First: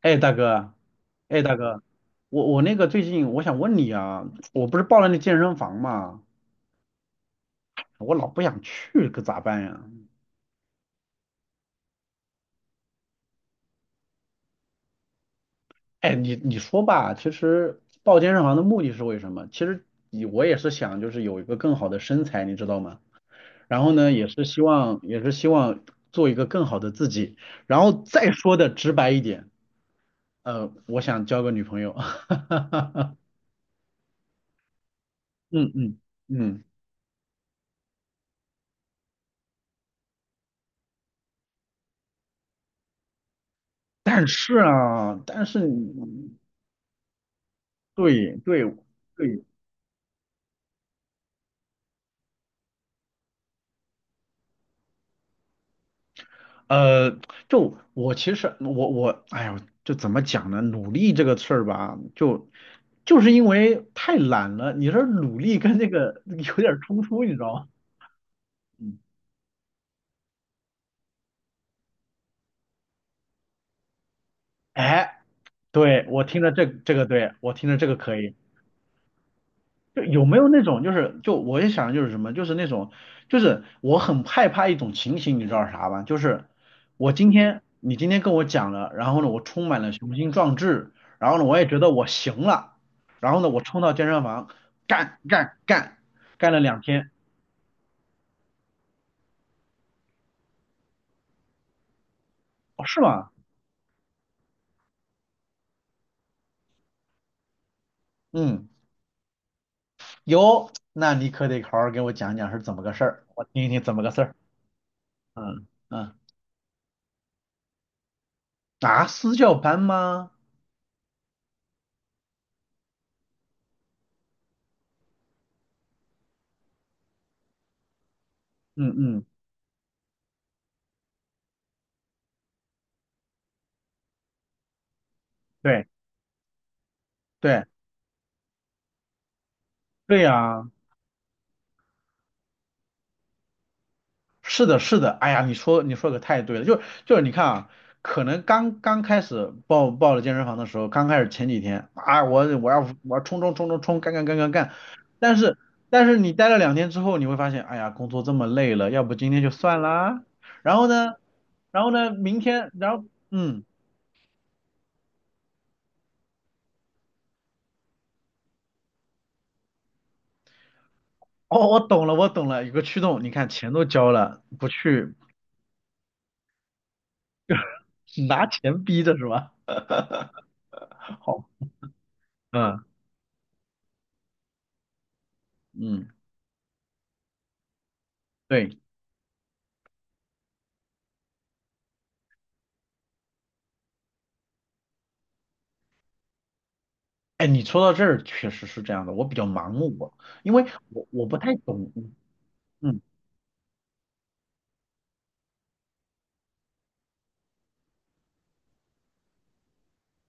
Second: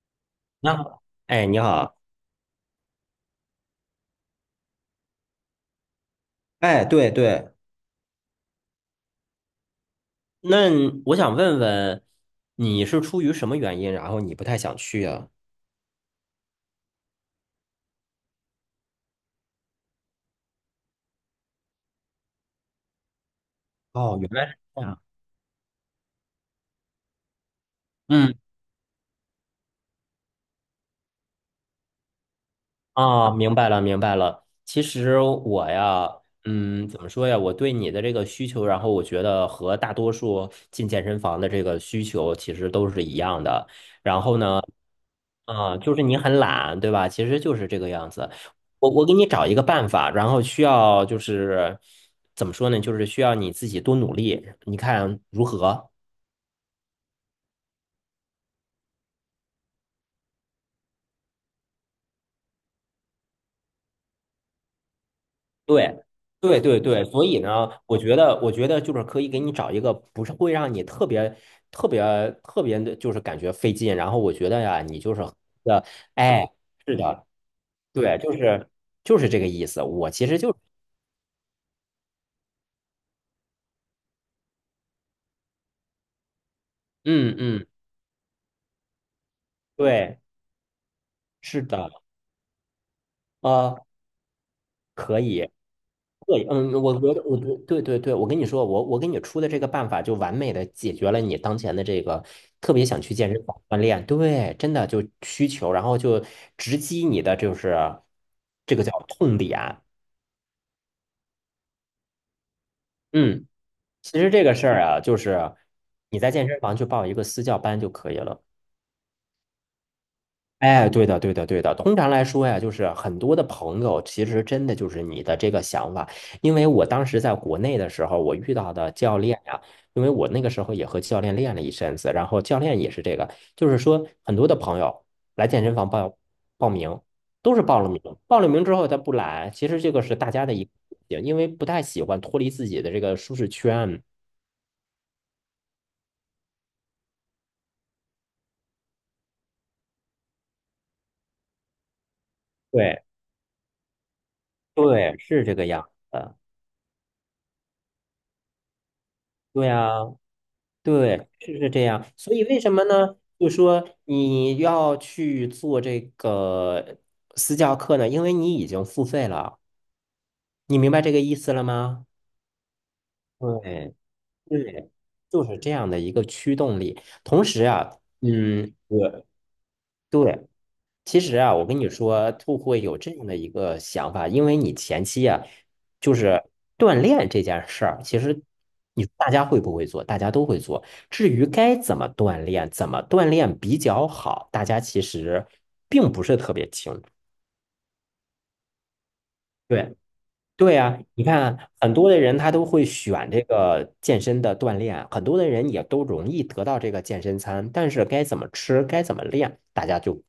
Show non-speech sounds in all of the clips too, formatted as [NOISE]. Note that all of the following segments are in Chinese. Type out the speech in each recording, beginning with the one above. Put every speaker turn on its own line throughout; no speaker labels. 哎，大哥。
那好，
哎，
哎，
大
你
哥，
好，
我那个最近我想问你啊，我不是报了那健身房嘛，
哎，对对，
我老不想去，可咋办呀？
那我想问问，你是出于什么原因，然后你不太想去啊？
哎，你说吧，其实报健身房的目的是为什么？其实你我也是想就是有一个更好的身材，你知道吗？然后呢，
哦，
也
原
是
来是
希
这
望
样。
也是希望做一个更好的自己，然后再
嗯。
说的直白一点，我想交个女朋友。[LAUGHS]
啊，明白了，明白了。其实我
嗯嗯
呀，
嗯。
嗯，怎么说呀？我对你的这个需求，然后我觉得和大多数进健身房的这个需求其实都是一样的。然
但
后
是
呢，
啊，但是
啊，就是你
你。
很懒，对吧？其实就是这个样子。
对对
我给你
对。
找一个办法，然后需要就是怎么说呢？就是需要你自己多努力，你看如何？
呃，就我其实我，哎呦，就怎么讲呢？努力这个事儿吧，就是因为太懒了，你说努力跟这
对，
个有
对
点儿
对
冲
对，
突，
所
你知
以
道吗？
呢，我觉得，我觉得就
嗯。
是可以给你找一个不是会让你特别、特别、特别的，就是感觉费劲。然后我觉得呀，你就
哎，
是的，
对，我听
哎，
着这这
是
个，
的，
对，我听着这个可
对，
以。
就是这个意思。
就
我
有
其
没
实
有
就是，
那种就是就我也想就是什么，就是那种就是我很害怕一种情形，你知道是啥吧？就是我今
嗯
天
嗯，
你今天跟我讲了，然后呢我充满了雄
对，
心壮志，然后呢我
是
也觉
的，
得我行了，然后呢我
呃，
冲到健身房干
可以。
干干，
对，
干了
嗯，
两
我
天。
觉得，我觉得对对对，我跟你说，我给你出的这个办法，就完美的解决了你当前的这个特别
哦
想
是
去
吗？
健身房锻炼，对，真的就需求，然后就直击你的就是
嗯。
这个叫痛点。
有，那你可得好好给我讲讲是怎么个事儿，我
嗯，
听一听怎么个事
其实
儿。
这个事儿啊，就是
嗯嗯。
你在健身房去报一个私教班就可以了。
啊，私教班吗？
哎，对的，对的，对的。通常来说呀，就是很多的朋友，其实真的就是你的这个想法。因为我当时在国内的时候，我遇到的
嗯
教
嗯。
练呀，因为我那个时候也和教练练了一阵子，然后教练也是这个，就是说很多的朋友来健身
对
房报名，都是
对
报了名，报了名之后他不来，其实这个是
对
大家的一
呀。
个，因为不太喜欢脱离自己的这个舒适圈。
是的，是的，哎呀，你说可太对了，就是你看啊，可能刚刚开始报了健身房的时候，刚开始前几天啊，我我要
对，
我要冲冲冲冲冲，干干干干干。
对，
但
是这
是
个样
但是你
子。
待了两天之后，你会发现，哎呀，工作这么累了，要不今天就
对
算
呀，
啦。然后呢，
对，是是这
然后
样。
呢，
所
明
以为
天，
什么
然后
呢？就
嗯，
说你要去做这个私教课呢？因为你已经付费了，你明白这个意思了
哦，我懂
吗？
了，我懂了，有个驱动，你看钱都
对
交了，不
对，
去
就是这样的一个驱动力。同时啊，
拿
嗯，
钱逼着
对
是吧？
对，其
[LAUGHS]
实
好。
啊，我跟你说，兔会
嗯
有这样的一个想法，因为你前期啊，
嗯。
就是锻炼这件事儿，其实
对。
你大家会不会做，大家都会做。至于该怎么锻炼，怎么锻炼比较好，大家其实并不是特别清楚。
哎，你说到这儿确实是这样的，我比较盲
对
目啊，因为
对啊，
我
你
我不太
看
懂。
很多的人他都会
嗯。
选这个健身的锻炼，很多的人也都容易得到这个健身餐，但是该怎么吃，该怎么练，大家就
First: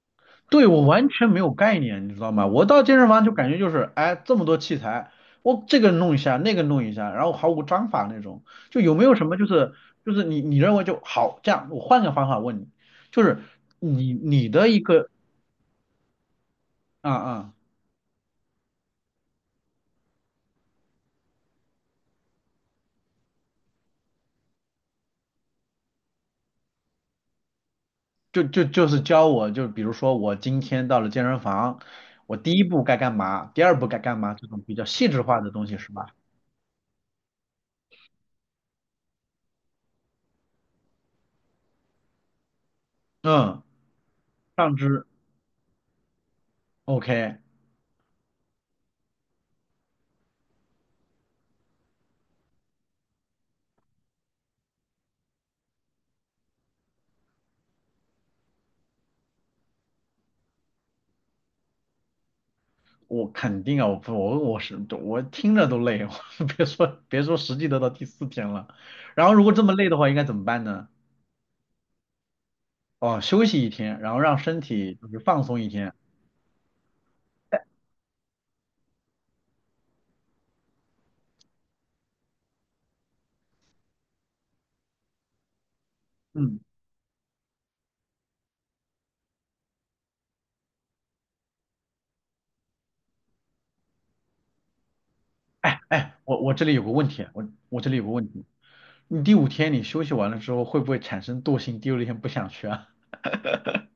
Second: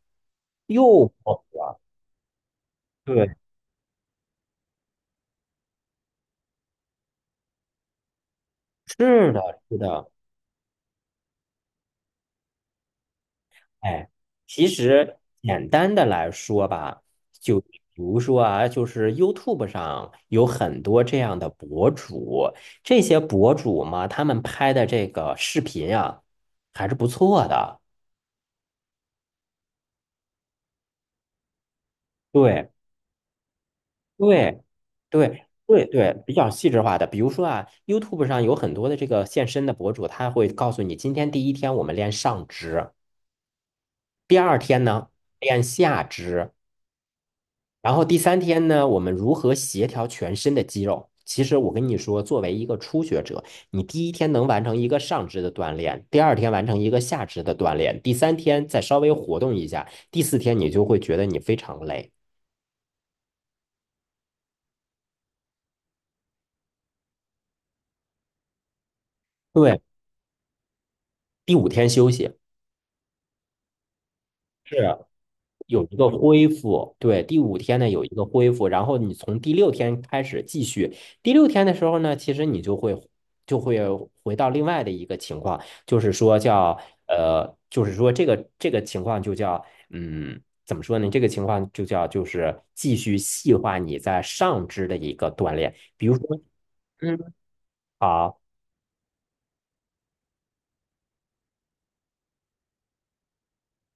对，我
又
完全没
不
有概念，你知道吗？我到健身房就
对，
感觉就是，哎，这么多器材，我这个弄一下，那个弄一下，然后毫无章法那种，就有没有什
是
么就
的，
是
是的。
就是你认为就好这样，我换个方法问你，就是
哎，
你
其
的一个
实简单的来说吧，
啊啊、
就比如说啊，就是 YouTube 上有很多这样的博主，这些博主嘛，他们拍的这个视频啊，还是不错的。
就是教我，就比如说我今天到了健身房，我第一
对
步该干嘛，第二步该干嘛，这
对
种比较细致化
对
的东西
对
是吧？
对，比较细致化的。比如说啊，YouTube 上有很多的这个健身的博主，他会告诉你，今天第一天我们练上肢，
嗯。
第二
上
天
肢。
呢练下肢，
OK。
然后第三天呢，我们如何协调全身的肌肉？其实我跟你说，作为一个初学者，你第一天能完成一个上肢的锻炼，第二天完成一个下肢的锻炼，第三天再稍微活动一下，第四天你就会觉得你非常累。
我肯定啊，我不我我是我听着都累哦。[LAUGHS] 我别说实际得到第四天了。然后如果这么
对，
累的话，应该怎么办呢？
第五天休息。
哦，休息一天，然后让身
是。
体就是放松一
有
天。
一个恢复，对，第五天呢有一个恢复，然后你从第六天开始继续。第六天的时候呢，其实你就会就会回到另外的一个情况，就是说
嗯。
叫呃，就是说这个情况就叫嗯，怎么说呢？这个情况就叫就是继续细化你在上肢的一个锻炼，比
哎，
如
我
说
我这里有个问
嗯。
题啊。我这里有个问
好。
题，你第五天你休息完了之后，会不会产生惰性？第六天不想去啊？[LAUGHS]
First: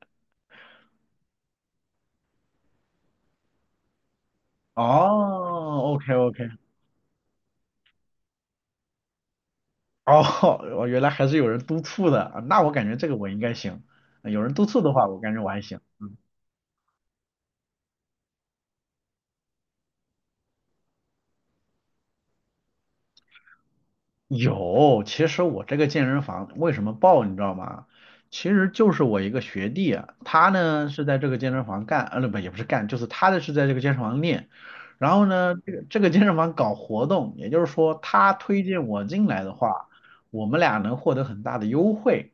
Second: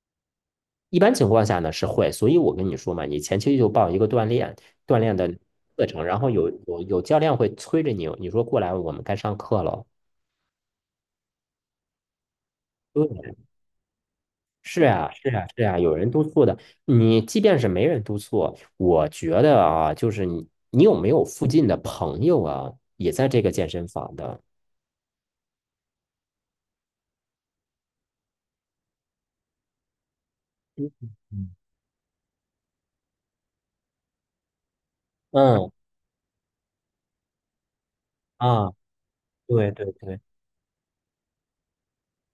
一般情况下呢是会，所以我跟你说嘛，你前期就报一个锻炼的课
哦
程，
，OK
然后
OK。
有教练会催着你，你说过来，我们该上课了。
哦，我原来还是有人督促的，啊那我感觉这个我
对，
应该行，有人督促
是
的话，
呀，
我
是
感觉
呀，
我还
是呀，
行。
有人
嗯。
督促的。你即便是没人督促，我觉得啊，就是你有没有附近的朋友啊，也在这个健身房的？
有，其实我这个健身房为什么爆，你知道吗？其实就是我一个学弟啊，他呢是
嗯
在这个健身房干，不，也不是干，就是他的是在这个健身房练。然后呢，
嗯
这
嗯
个这个健身房搞活动，也就是说他推
啊，
荐我进来的
对
话，
对对。
我们俩能获得很大的优惠，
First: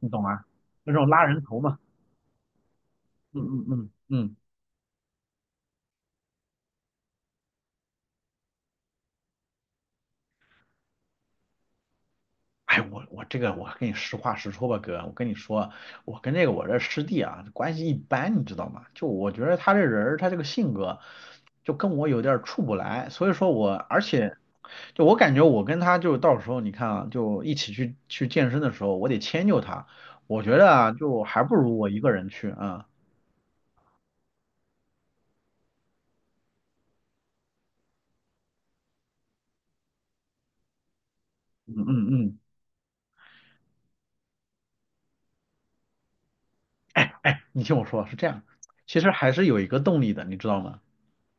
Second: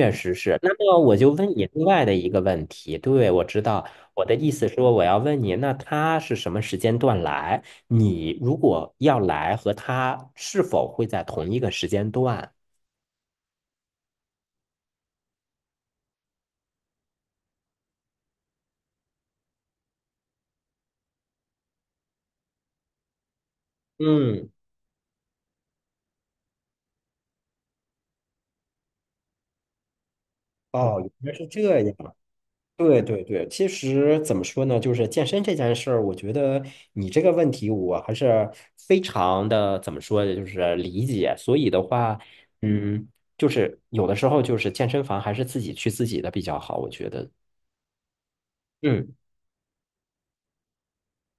你懂
实
吗？
是。那
那
么
种
我
拉
就
人
问
头
你
嘛。
另外的一个问题，对，我知
嗯嗯
道，
嗯
我的
嗯。
意思说我要问你，那他是什么时间段来？你如果要来和他是否会在同一个时间段？
哎，我我这个我跟你实话实说吧，哥，我跟你说，我这师弟啊关系一般，你知道吗？就我觉得他这人儿，他这个性格，就跟我有点儿处不来，所以说我而且
嗯，
就我感觉我跟他，就到时候你看啊，就一起去健身的时候，我得迁就他，我觉得啊
哦，
就
原来
还
是
不如
这
我一个
样。
人去啊。
对对对，其实怎么说呢，就是健身这件事儿，我觉得你这个问题我还是非常的怎么说呢，就是理解。所以
嗯
的
嗯
话，
嗯。
嗯，就是有的时候就是健身房还是自己去自己的比较好，我觉得。
你听我说是这样，其实
嗯，
还是有一个动力的，你知道吗？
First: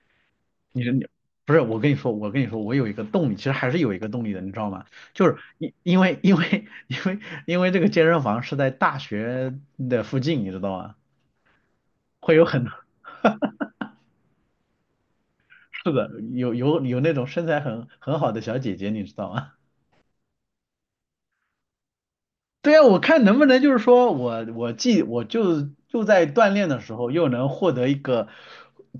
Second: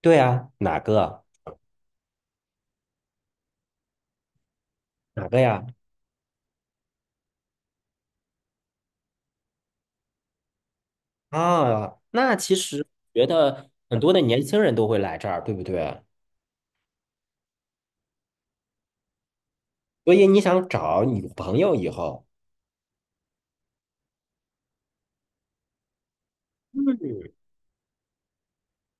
对啊，
你不是，我跟你说，我有一个动力，其实还是有一个动力的，你知道吗？就
哪
是
个呀？
因为 [LAUGHS] 因为这个健身房是在大学的附近，你知道吗？
啊，
会
那
有
其
很多。
实觉得很多的年轻人都会来这儿，对不
[LAUGHS] 是
对？
的，有那种身材很好的小姐姐，你知道吗？
所以你想找女朋友以后，
[LAUGHS] 对啊，我看能不能就是说我既就在锻炼的时
嗯，
候又能获得一个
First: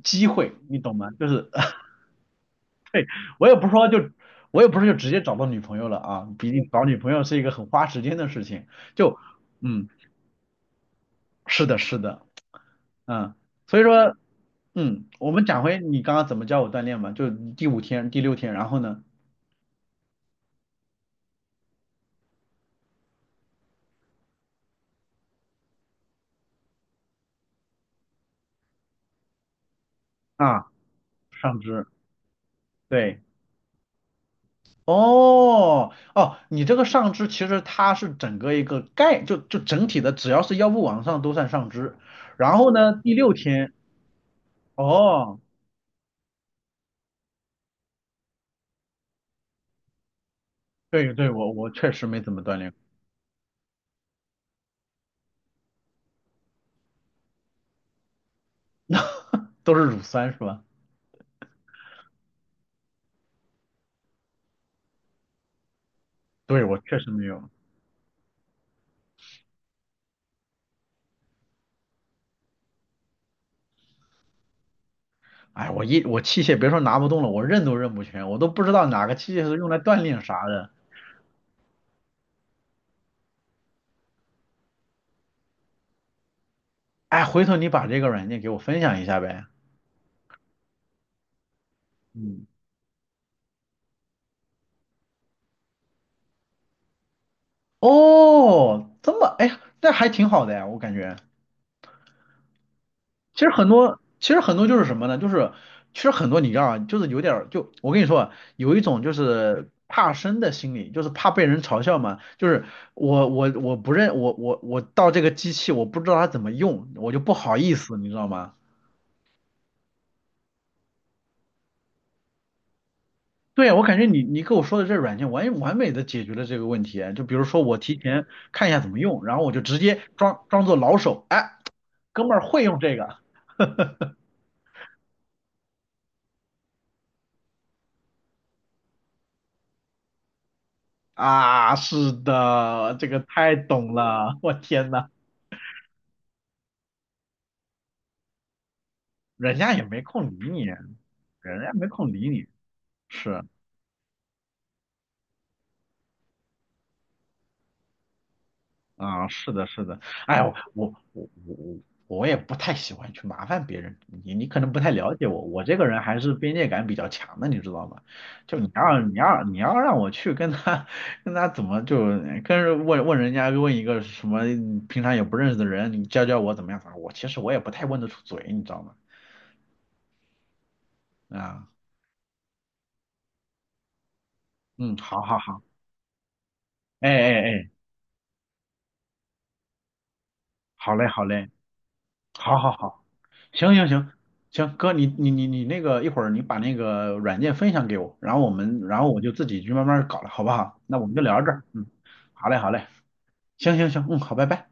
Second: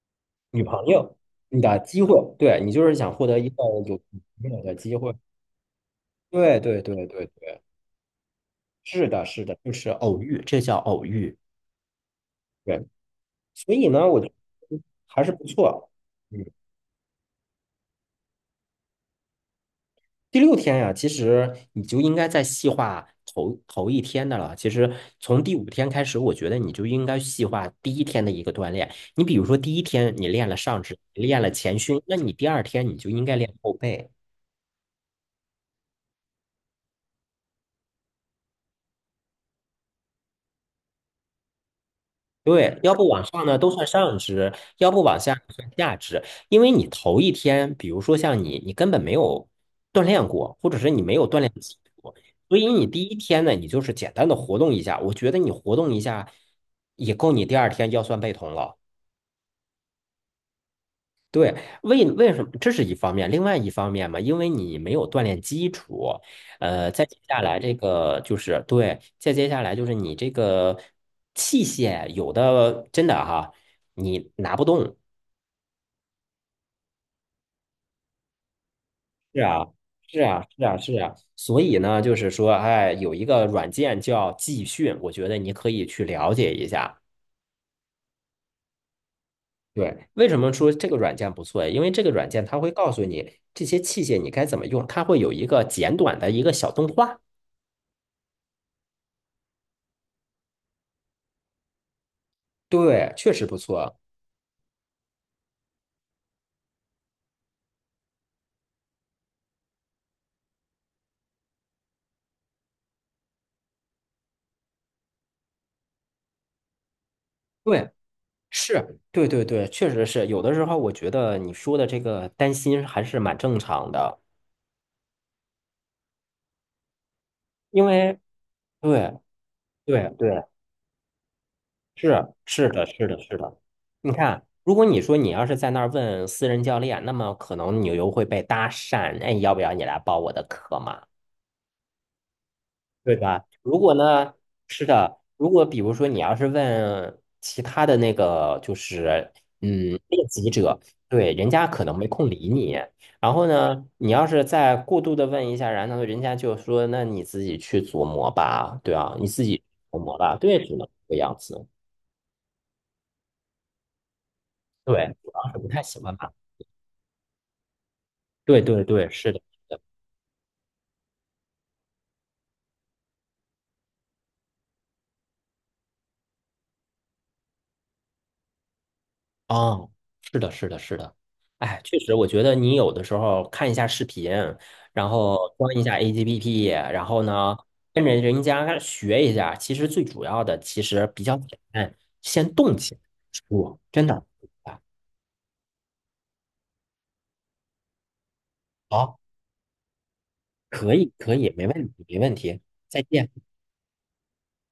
机会，
女
你
朋
懂吗？
友，
就是
你的机会，对，你就是想获得
我
一
也不
个
是说
有
就，
女朋
我
友
也
的
不是就
机
直
会。
接找到女朋友了啊，毕
对
竟
对
找女
对
朋友
对
是一个
对，
很花时间的事情。
是
就，
的，是的，就
嗯，
是偶遇，这叫偶遇。
是的，是的。
对，
嗯。
所
所以
以呢，
说，
我觉得
嗯，
还
我
是
们
不
讲回
错。
你刚刚怎么
嗯。
教我锻炼吧。就第五天、第六天，然后呢，
第六天呀，其实你就应该再细化头一天的了。其实从第五天开始，我觉得你就应该细化第一天的一个锻炼。你比如说，第一天你练了
啊，
上肢，练了
上
前
肢，
胸，那你第二天你就
对，
应该练后背。
哦，哦，你这个上肢其实它是整个一个概，就整体的，只要是腰部往上都算上肢。然后
对，
呢，
要不
第
往
六
上呢都
天。
算上肢，要不往下
哦，
就算下肢，因为你头一天，比如说像你，你根本没有锻炼过，或者是你
对
没
对，
有锻
我
炼
我确实
过，
没怎么锻
所以
炼。
你第一天呢，你就是简单的活动一下，我觉得你活动一下也够你第二天腰酸背痛了。
都是乳酸是吧？
对，为什么？这是一方面，另外一方面嘛，因为你没有锻炼基础，
对，我
呃，
确
再
实
接
没
下
有。
来这个就是对，再接下来就是你这个器械有的真的哈，你拿不动。
哎，我器械别说拿不动了，我认都认不全，我都不知道哪个器
是
械是
啊，
用来锻炼
是
啥
啊，是
的。
啊，是啊。所以呢，就是说，哎，有一个软件叫技训，我觉得你可以去了解一下。
哎，回头你把这个软件给我分享一下呗。
对，为什么说这个软件不错？因为这个软件
嗯。
它会告诉你这些器械你该怎么用，它会有一个简短的一个小动画。
哦，这么，哎，那还挺好的呀，我感觉。
对，确
其
实
实
不
很
错。
多，其实很多就是什么呢？就是其实很多你知道啊，就是有点儿就我跟你说啊有一种就是怕生的心理，就是怕被人嘲笑嘛。就是我我我不认我我我到这个机器，我不知道它怎么用，我就不好意
对，
思，你知道吗？
是，对对对，确实是。有的时候我觉得你说的这个担心还是蛮正
对啊，我
常
感觉
的，
你跟我说的这软件完美的解决了这个问题啊。就比如说我
因
提
为
前看一下怎么
对
用，然后我就直接
对
装
对，
装作老手。哎，
是
哥们儿会
是
用
的，
这
是
个。
的，是的。
[LAUGHS]
你看，如果你说你要是在那儿问私人教练，那么可能你又会被搭讪，哎，要不要你来报我的课嘛？
啊，是的，这
对
个
吧？
太
如
懂
果呢，
了，我
是
天呐，
的，如果比如说你要是问其他的那个，就是
人家也
嗯，
没
练
空理
习
你，
者，对，人
人
家
家
可
没
能没
空理
空
你，
理你。然
是。
后呢，你要是再过度的问一下，然后人家就说，那你自己去琢磨吧，对啊，你
啊，
自
是
己
的，是
琢
的。
磨吧，
哎，
对，只能这个样子。
我我也不太喜欢去麻烦别人，你可能不太了
对，
解
主
我，
要是
我
不
这
太
个
喜
人
欢
还
他。
是边界感比较强的，你知道吗？就
对
你
对
要
对，
你
是的。
要你要让我去跟他 [LAUGHS] 跟他怎么就跟人问问人家问一个什么平常也不认识的人，你教教我怎么样啥，其实我也不太问得出嘴，你知道吗？
哦，是的，是的，是的，
啊。
哎，确实，我觉得你有的时候看一下视频，
嗯。
然
好好
后
好。
装一下 APP，G P P，然
哎
后
哎
呢，
哎。
跟着人家学一下，其实最主要的其
好嘞
实
好
比较
嘞。
简单，先
好好
动起来
好。行
我
行
真
行
的。
行，
啊
哥，你那个一会儿你把那个软件分享给我，然后我们然后
好，
我就自己去慢慢搞了，好不好？
可
那我
以，
们就
可
聊到
以，
这儿，
没
嗯。
问题，没问
好嘞
题，
好嘞。
再见。
行行行。嗯。好，拜拜。